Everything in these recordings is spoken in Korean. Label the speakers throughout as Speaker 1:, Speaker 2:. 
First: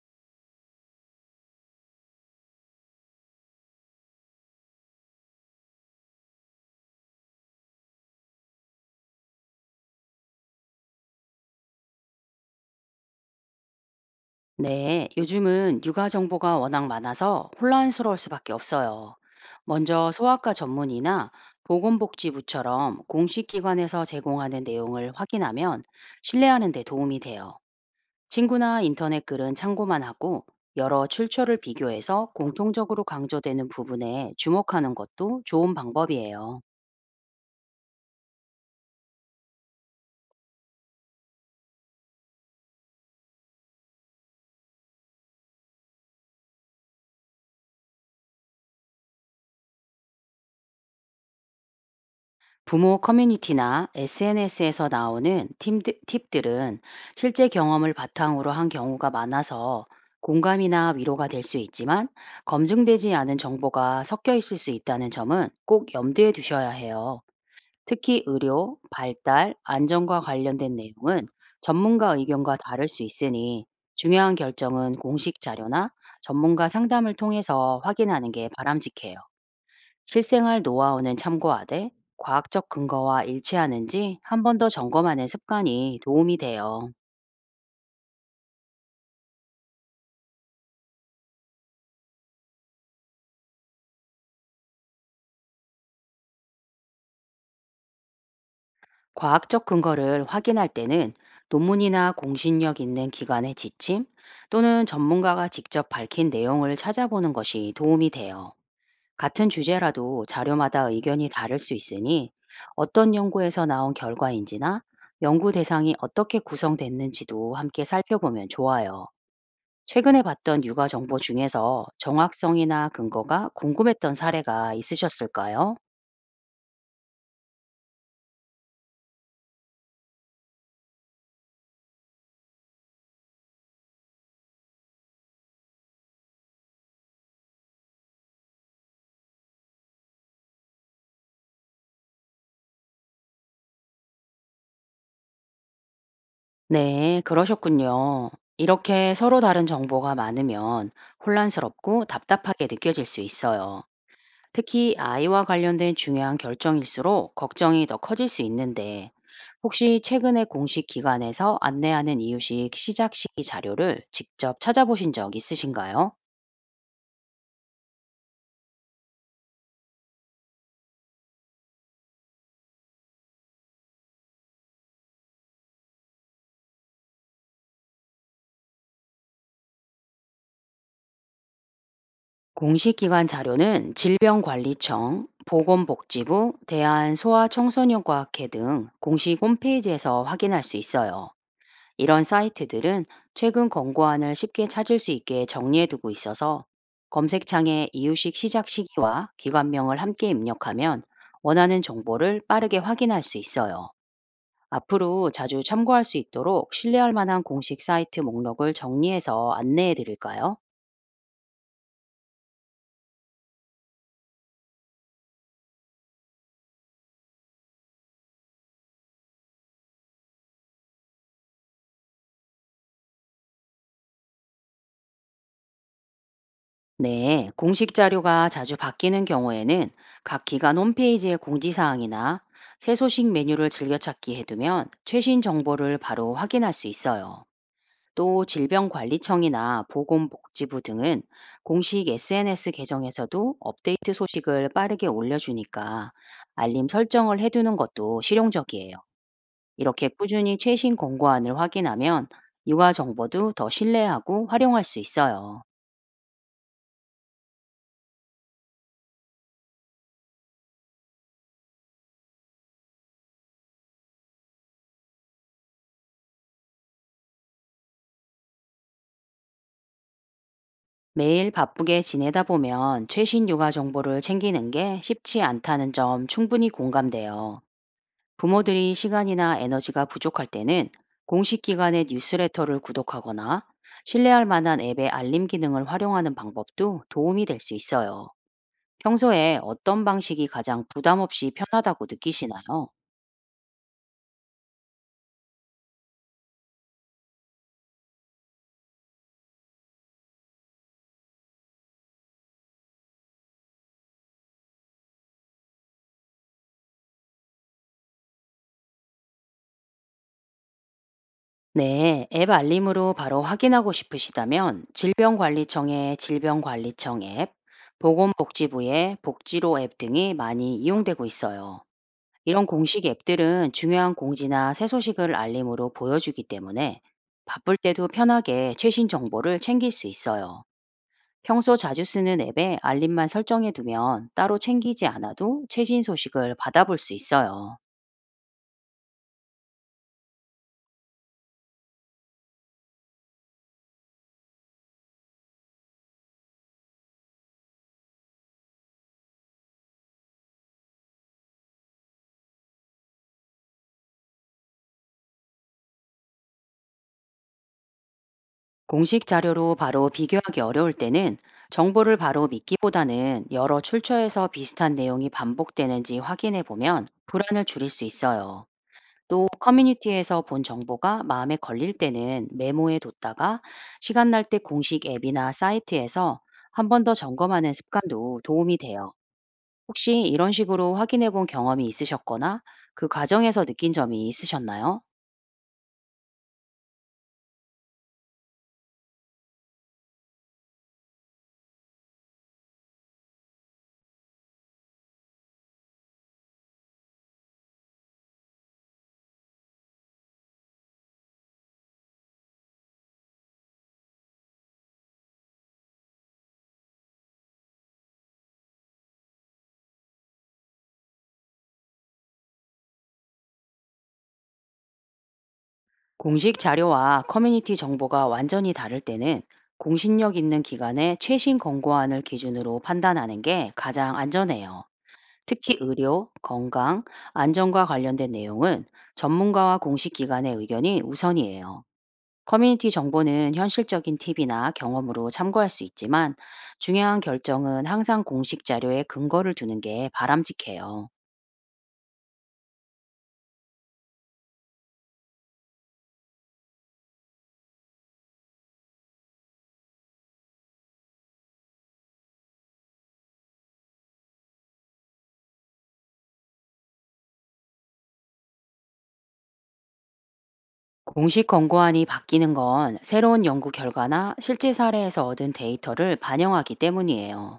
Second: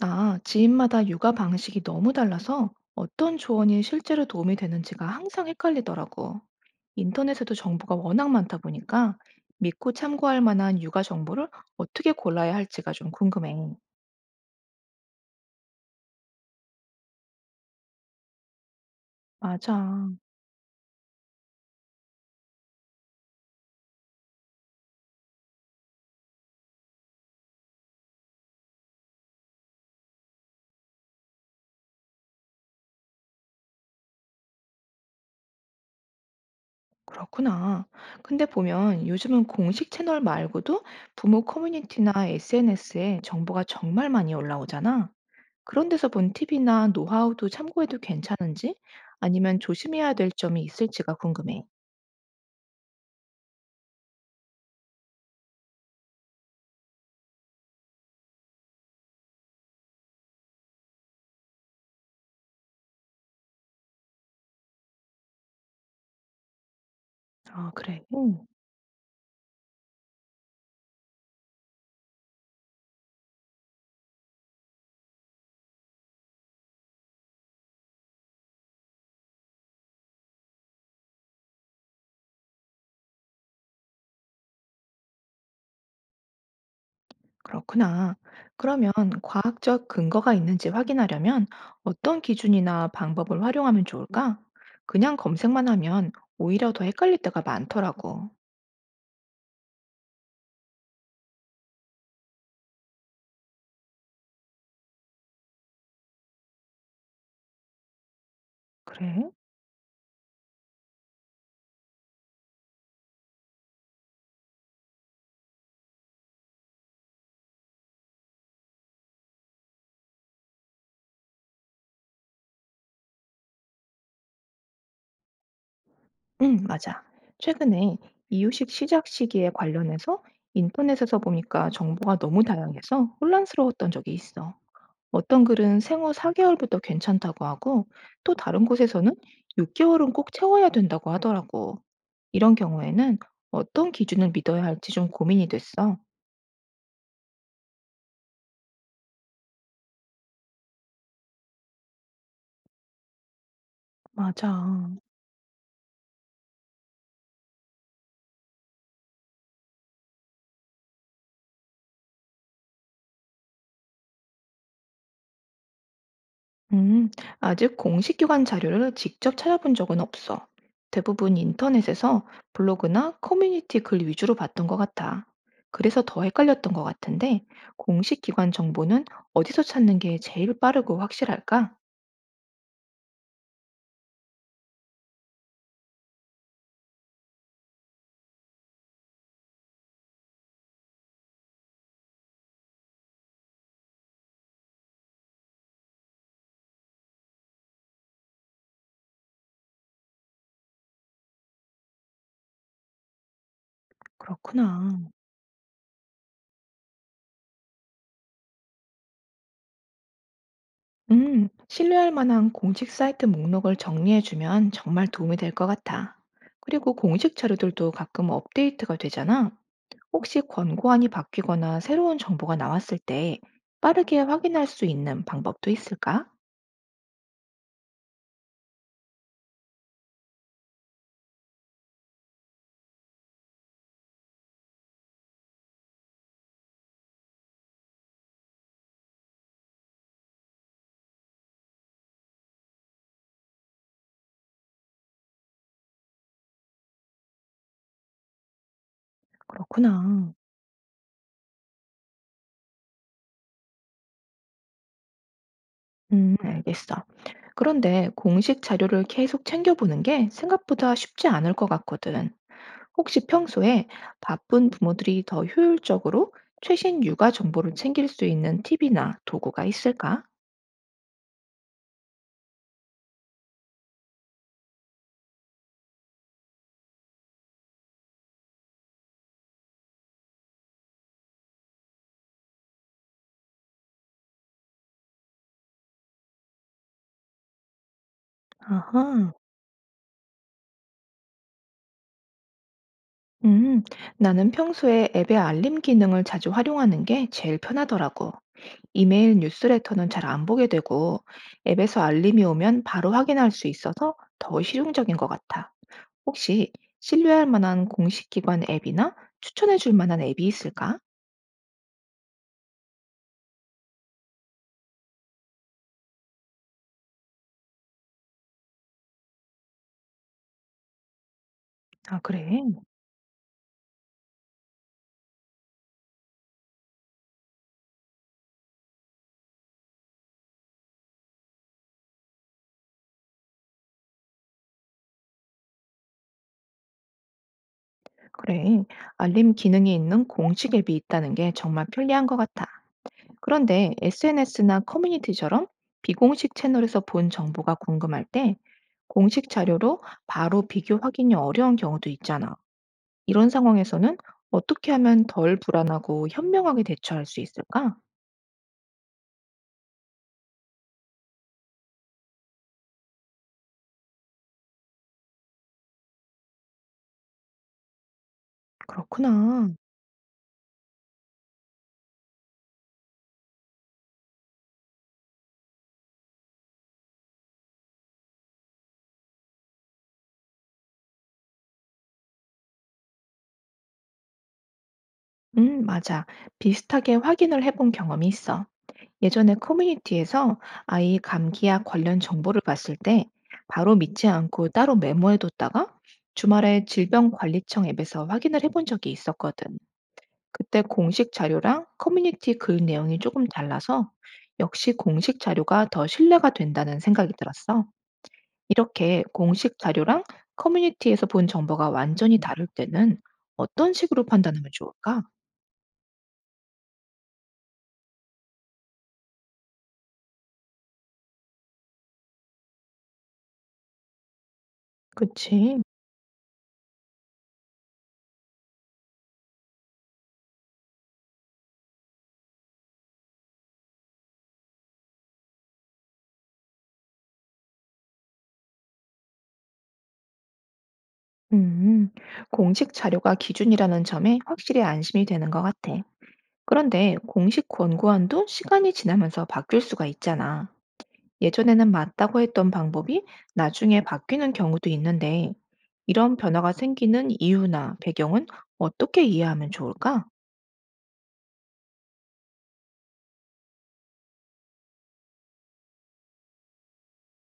Speaker 1: 아, 지인마다 육아 방식이 너무 달라서 어떤 조언이 실제로 도움이 되는지가 항상 헷갈리더라고. 인터넷에도 정보가 워낙 많다 보니까 믿고 참고할 만한 육아 정보를 어떻게 골라야 할지가 좀 궁금해.
Speaker 2: 네, 요즘은 육아 정보가 워낙 많아서 혼란스러울 수밖에 없어요. 먼저
Speaker 1: 맞아.
Speaker 2: 소아과 전문의나 보건복지부처럼 공식 기관에서 제공하는 내용을 확인하면 신뢰하는 데 도움이 돼요. 친구나 인터넷 글은 참고만 하고 여러 출처를 비교해서 공통적으로 강조되는 부분에 주목하는 것도 좋은 방법이에요.
Speaker 1: 그렇구나. 근데 보면 요즘은 공식 채널 말고도 부모 커뮤니티나 SNS에 정보가 정말 많이 올라오잖아. 그런 데서 본 팁이나 노하우도 참고해도 괜찮은지 아니면 조심해야 될 점이 있을지가 궁금해.
Speaker 2: 부모 커뮤니티나 SNS에서 나오는 팀 팁들은 실제 경험을 바탕으로 한 경우가 많아서 공감이나 위로가 될 수 있지만, 검증되지 않은 정보가 섞여 있을 수 있다는 점은 꼭 염두에 두셔야 해요.
Speaker 1: 아 그래.
Speaker 2: 특히 의료, 발달, 안전과 관련된 내용은 전문가 의견과 다를 수 있으니, 중요한 결정은 공식 자료나 전문가 상담을 통해서 확인하는 게 바람직해요. 실생활 노하우는 참고하되, 과학적 근거와 일치하는지 한 번 더 점검하는 습관이 도움이 돼요.
Speaker 1: 그렇구나. 그러면 과학적 근거가 있는지 확인하려면 어떤 기준이나 방법을 활용하면 좋을까? 그냥 검색만 하면 오히려 더 헷갈릴 때가 많더라고.
Speaker 2: 과학적 근거를 확인할 때는 논문이나 공신력 있는 기관의 지침, 또는 전문가가 직접 밝힌 내용을 찾아보는 것이 도움이 돼요.
Speaker 1: 그래?
Speaker 2: 같은 주제라도 자료마다 의견이 다를 수 있으니, 어떤 연구에서 나온 결과인지나 연구 대상이 어떻게 구성됐는지도 함께 살펴보면 좋아요. 최근에 봤던 육아 정보 중에서 정확성이나 근거가 궁금했던 사례가 있으셨을까요?
Speaker 1: 응, 맞아. 최근에 이유식 시작 시기에 관련해서 인터넷에서 보니까 정보가 너무 다양해서 혼란스러웠던 적이 있어. 어떤 글은 생후 4개월부터 괜찮다고 하고 또 다른 곳에서는 6개월은 꼭 채워야 된다고 하더라고. 이런 경우에는 어떤 기준을 믿어야 할지 좀 고민이 됐어.
Speaker 2: 네, 그러셨군요. 이렇게 서로 다른 정보가 많으면 혼란스럽고 답답하게 느껴질 수 있어요.
Speaker 1: 맞아.
Speaker 2: 특히 아이와 관련된 중요한 결정일수록 걱정이 더 커질 수 있는데, 혹시 최근에 공식 기관에서 안내하는 이유식 시작 시기 자료를 직접 찾아보신 적 있으신가요?
Speaker 1: 음, 아직 공식 기관 자료를 직접 찾아본 적은 없어. 대부분 인터넷에서 블로그나 커뮤니티 글 위주로 봤던 것 같아. 그래서 더 헷갈렸던 것 같은데, 공식 기관 정보는 어디서 찾는 게 제일 빠르고 확실할까?
Speaker 2: 공식기관 자료는 질병관리청, 보건복지부, 대한소아청소년과학회 등 공식 홈페이지에서 확인할 수 있어요. 이런 사이트들은 최근 권고안을 쉽게 찾을 수 있게 정리해두고 있어서, 검색창에 이유식 시작 시기와 기관명을 함께 입력하면 원하는 정보를 빠르게 확인할 수 있어요.
Speaker 1: 그렇구나.
Speaker 2: 앞으로 자주 참고할 수 있도록 신뢰할 만한 공식 사이트 목록을 정리해서 안내해 드릴까요?
Speaker 1: 신뢰할 만한 공식 사이트 목록을 정리해주면 정말 도움이 될 것 같아. 그리고 공식 자료들도 가끔 업데이트가 되잖아. 혹시 권고안이 바뀌거나 새로운 정보가 나왔을 때 빠르게 확인할 수 있는 방법도 있을까?
Speaker 2: 네, 공식 자료가 자주 바뀌는 경우에는 각 기관 홈페이지의 공지사항이나 새 소식 메뉴를 즐겨찾기 해두면 최신 정보를 바로 확인할 수 있어요. 또 질병관리청이나 보건복지부 등은 공식 SNS 계정에서도 업데이트 소식을 빠르게 올려주니까, 알림 설정을 해두는 것도 실용적이에요. 이렇게
Speaker 1: 그렇구나.
Speaker 2: 꾸준히 최신 권고안을 확인하면 육아 정보도 더 신뢰하고 활용할 수 있어요.
Speaker 1: 알겠어. 그런데 공식 자료를 계속 챙겨보는 게 생각보다 쉽지 않을 것 같거든. 혹시 평소에 바쁜 부모들이 더 효율적으로 최신 육아 정보를 챙길 수 있는 팁이나 도구가 있을까?
Speaker 2: 매일 바쁘게 지내다 보면 최신 육아 정보를 챙기는 게 쉽지 않다는 점 충분히 공감돼요. 부모들이 시간이나 에너지가 부족할 때는 공식 기관의 뉴스레터를 구독하거나, 신뢰할 만한 앱의 알림 기능을 활용하는 방법도 도움이 될 수 있어요.
Speaker 1: 아하.
Speaker 2: 평소에 어떤 방식이 가장 부담 없이 편하다고 느끼시나요?
Speaker 1: 음, 나는 평소에 앱의 알림 기능을 자주 활용하는 게 제일 편하더라고. 이메일 뉴스레터는 잘 안 보게 되고, 앱에서 알림이 오면 바로 확인할 수 있어서 더 실용적인 것 같아. 혹시 신뢰할 만한 공식 기관 앱이나 추천해 줄 만한 앱이 있을까?
Speaker 2: 네, 앱 알림으로 바로 확인하고 싶으시다면 질병관리청의 질병관리청 앱, 보건복지부의 복지로 앱 등이 많이 이용되고 있어요.
Speaker 1: 아, 그래,
Speaker 2: 이런 공식 앱들은 중요한 공지나 새 소식을 알림으로 보여주기 때문에, 바쁠 때도 편하게 최신 정보를 챙길 수 있어요. 평소 자주 쓰는 앱에 알림만 설정해 두면, 따로 챙기지 않아도 최신 소식을 받아볼 수 있어요.
Speaker 1: 그래. 알림 기능이 있는 공식 앱이 있다는 게 정말 편리한 것 같아. 그런데 SNS나 커뮤니티처럼 비공식 채널에서 본 정보가 궁금할 때 공식 자료로 바로 비교 확인이 어려운 경우도 있잖아. 이런 상황에서는 어떻게 하면 덜 불안하고 현명하게 대처할 수 있을까?
Speaker 2: 공식 자료로 바로 비교하기 어려울 때는, 정보를 바로 믿기보다는 여러 출처에서 비슷한 내용이 반복되는지 확인해 보면 불안을 줄일 수 있어요. 또
Speaker 1: 그렇구나.
Speaker 2: 커뮤니티에서 본 정보가 마음에 걸릴 때는 메모해 뒀다가, 시간 날 때 공식 앱이나 사이트에서 한 번 더 점검하는 습관도 도움이 돼요. 혹시 이런 식으로 확인해 본 경험이 있으셨거나, 그 과정에서 느낀 점이 있으셨나요?
Speaker 1: 맞아. 비슷하게 확인을 해본 경험이 있어. 예전에 커뮤니티에서 아이 감기약 관련 정보를 봤을 때 바로 믿지 않고 따로 메모해뒀다가 주말에 질병관리청 앱에서 확인을 해본 적이 있었거든. 그때 공식 자료랑 커뮤니티 글 내용이 조금 달라서 역시 공식 자료가 더 신뢰가 된다는 생각이 들었어. 이렇게 공식 자료랑 커뮤니티에서 본 정보가 완전히 다를 때는 어떤 식으로 판단하면 좋을까?
Speaker 2: 공식 자료와 커뮤니티 정보가 완전히 다를 때는, 공신력 있는 기관의 최신 권고안을 기준으로 판단하는 게 가장 안전해요. 특히
Speaker 1: 그치.
Speaker 2: 의료, 건강, 안전과 관련된 내용은 전문가와 공식 기관의 의견이 우선이에요. 커뮤니티 정보는 현실적인 팁이나 경험으로 참고할 수 있지만, 중요한 결정은 항상 공식 자료에 근거를 두는 게 바람직해요.
Speaker 1: 음, 공식 자료가 기준이라는 점에 확실히 안심이 되는 것 같아. 그런데 공식 권고안도 시간이 지나면서 바뀔 수가 있잖아. 예전에는 맞다고 했던 방법이 나중에 바뀌는 경우도 있는데, 이런 변화가 생기는 이유나 배경은 어떻게 이해하면 좋을까?
Speaker 2: 공식 권고안이 바뀌는 건 새로운 연구 결과나 실제 사례에서 얻은 데이터를 반영하기 때문이에요.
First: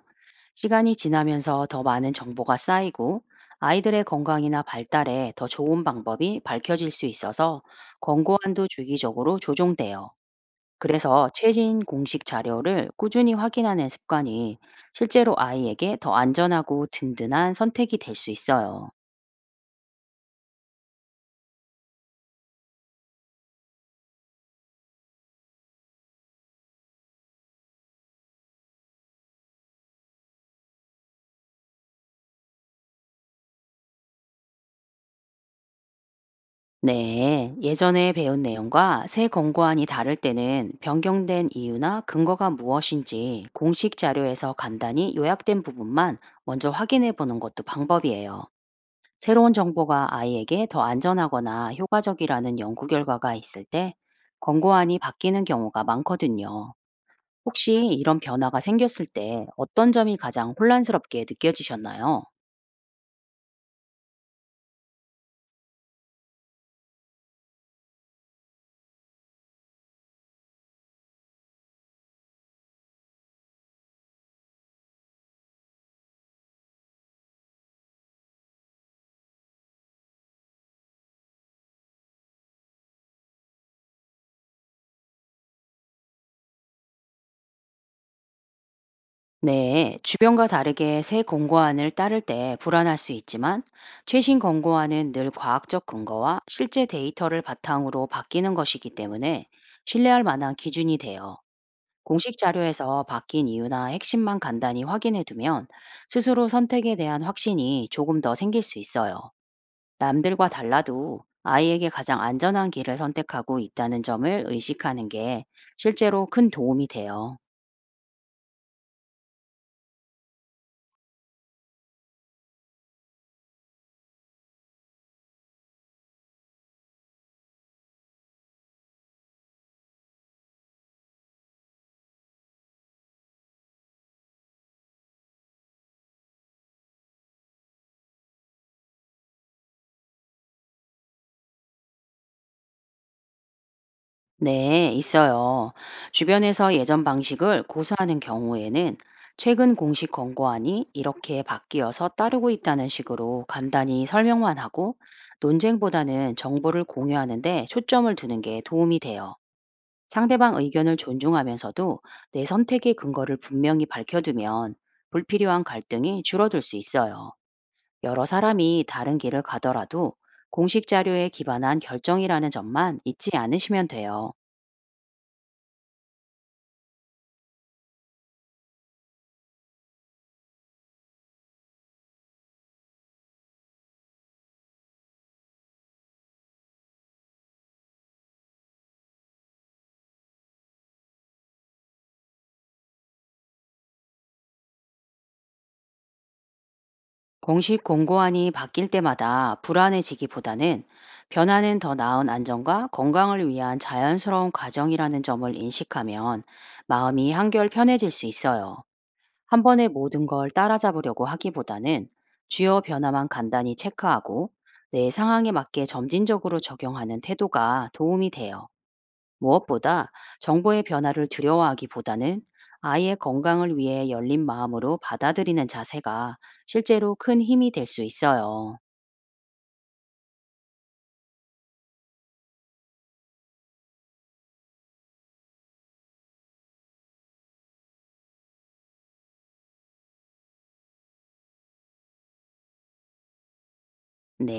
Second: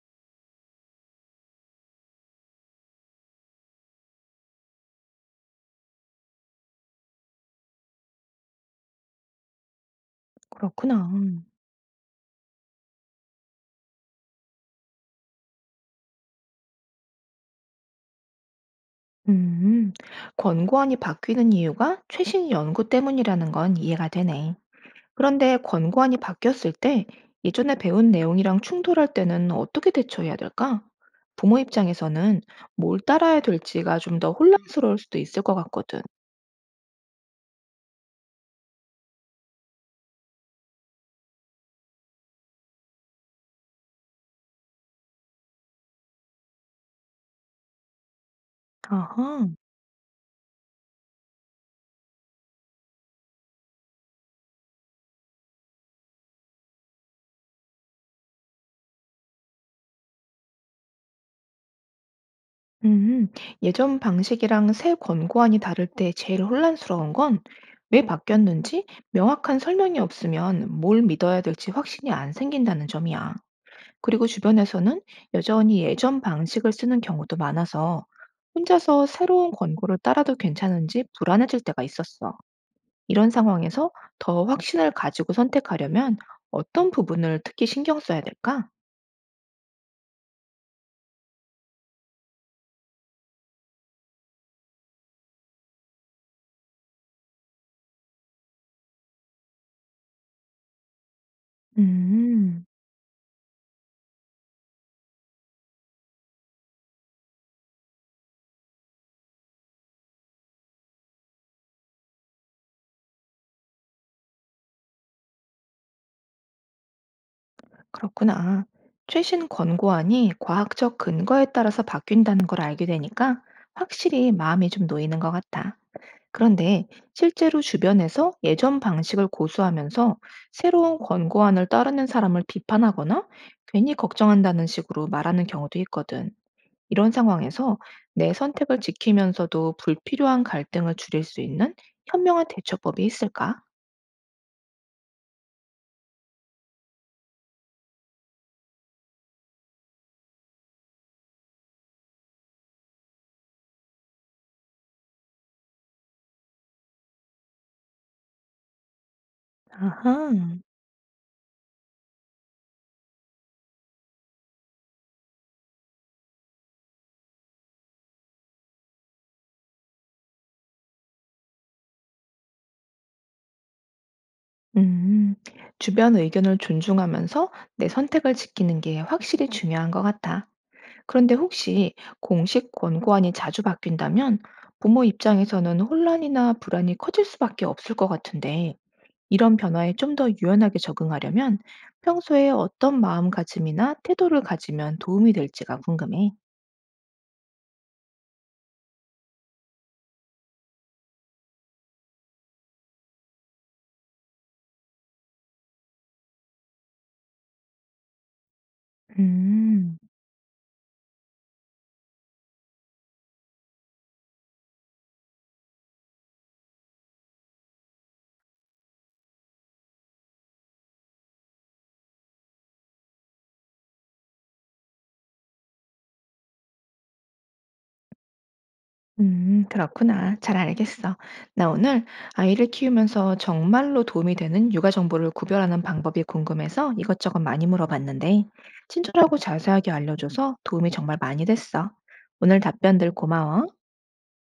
Speaker 2: 시간이 지나면서 더 많은 정보가 쌓이고, 아이들의 건강이나 발달에 더 좋은 방법이 밝혀질 수 있어서 권고안도 주기적으로 조정돼요.
Speaker 1: 그렇구나.
Speaker 2: 그래서 최신 공식 자료를 꾸준히 확인하는 습관이 실제로 아이에게 더 안전하고 든든한 선택이 될 수 있어요.
Speaker 1: 음, 권고안이 바뀌는 이유가 최신 연구 때문이라는 건 이해가 되네. 그런데 권고안이 바뀌었을 때 예전에 배운 내용이랑 충돌할 때는 어떻게 대처해야 될까? 부모 입장에서는 뭘 따라야 될지가 좀 더 혼란스러울 수도 있을 것 같거든.
Speaker 2: 네, 예전에 배운 내용과 새 권고안이 다를 때는 변경된 이유나 근거가 무엇인지 공식 자료에서 간단히 요약된 부분만 먼저 확인해 보는 것도 방법이에요.
Speaker 1: 아하.
Speaker 2: 새로운 정보가 아이에게 더 안전하거나 효과적이라는 연구 결과가 있을 때 권고안이 바뀌는 경우가 많거든요. 혹시 이런 변화가 생겼을 때 어떤 점이 가장 혼란스럽게 느껴지셨나요?
Speaker 1: 음, 예전 방식이랑 새 권고안이 다를 때 제일 혼란스러운 건 왜 바뀌었는지 명확한 설명이 없으면 뭘 믿어야 될지 확신이 안 생긴다는 점이야. 그리고 주변에서는 여전히 예전 방식을 쓰는 경우도 많아서 혼자서 새로운 권고를 따라도 괜찮은지 불안해질 때가 있었어. 이런 상황에서 더 확신을 가지고 선택하려면 어떤 부분을 특히 신경 써야 될까?
Speaker 2: 네, 주변과 다르게 새 권고안을 따를 때 불안할 수 있지만, 최신 권고안은 늘 과학적 근거와 실제 데이터를 바탕으로 바뀌는 것이기 때문에 신뢰할 만한 기준이 돼요. 공식
Speaker 1: 음.
Speaker 2: 자료에서 바뀐 이유나 핵심만 간단히 확인해 두면, 스스로 선택에 대한 확신이 조금 더 생길 수 있어요. 남들과 달라도 아이에게 가장 안전한 길을 선택하고 있다는 점을 의식하는 게 실제로 큰 도움이 돼요.
Speaker 1: 그렇구나. 최신 권고안이 과학적 근거에 따라서 바뀐다는 걸 알게 되니까 확실히 마음이 좀 놓이는 것 같아. 그런데 실제로 주변에서 예전 방식을 고수하면서 새로운 권고안을 따르는 사람을 비판하거나 괜히 걱정한다는 식으로 말하는 경우도 있거든. 이런 상황에서 내 선택을 지키면서도 불필요한 갈등을 줄일 수 있는 현명한 대처법이 있을까?
Speaker 2: 네, 있어요. 주변에서 예전 방식을 고수하는 경우에는, 최근 공식 권고안이 이렇게 바뀌어서 따르고 있다는 식으로 간단히 설명만 하고, 논쟁보다는 정보를 공유하는데 초점을 두는 게 도움이 돼요.
Speaker 1: 아하.
Speaker 2: 상대방 의견을 존중하면서도 내 선택의 근거를 분명히 밝혀두면 불필요한 갈등이 줄어들 수 있어요. 여러 사람이 다른 길을 가더라도 공식 자료에 기반한 결정이라는 점만 잊지 않으시면 돼요.
Speaker 1: 음, 주변 의견을 존중하면서 내 선택을 지키는 게 확실히 중요한 것 같아. 그런데 혹시 공식 권고안이 자주 바뀐다면 부모 입장에서는 혼란이나 불안이 커질 수밖에 없을 것 같은데, 이런 변화에 좀 더 유연하게 적응하려면 평소에 어떤 마음가짐이나 태도를 가지면 도움이 될지가 궁금해.
Speaker 2: 공식 공고안이 바뀔 때마다 불안해지기보다는, 변화는 더 나은 안전과 건강을 위한 자연스러운 과정이라는 점을 인식하면 마음이 한결 편해질 수 있어요. 한 번에
Speaker 1: 음.
Speaker 2: 모든 걸 따라잡으려고 하기보다는, 주요 변화만 간단히 체크하고 내 상황에 맞게 점진적으로 적용하는 태도가 도움이 돼요. 무엇보다 정보의 변화를 두려워하기보다는, 아이의 건강을 위해 열린 마음으로 받아들이는 자세가 실제로 큰 힘이 될 수 있어요.
Speaker 1: 그렇구나. 잘 알겠어. 나 오늘 아이를 키우면서 정말로 도움이 되는 육아 정보를 구별하는 방법이 궁금해서 이것저것 많이 물어봤는데, 친절하고 자세하게 알려줘서 도움이 정말 많이 됐어. 오늘 답변들 고마워.
Speaker 2: 네.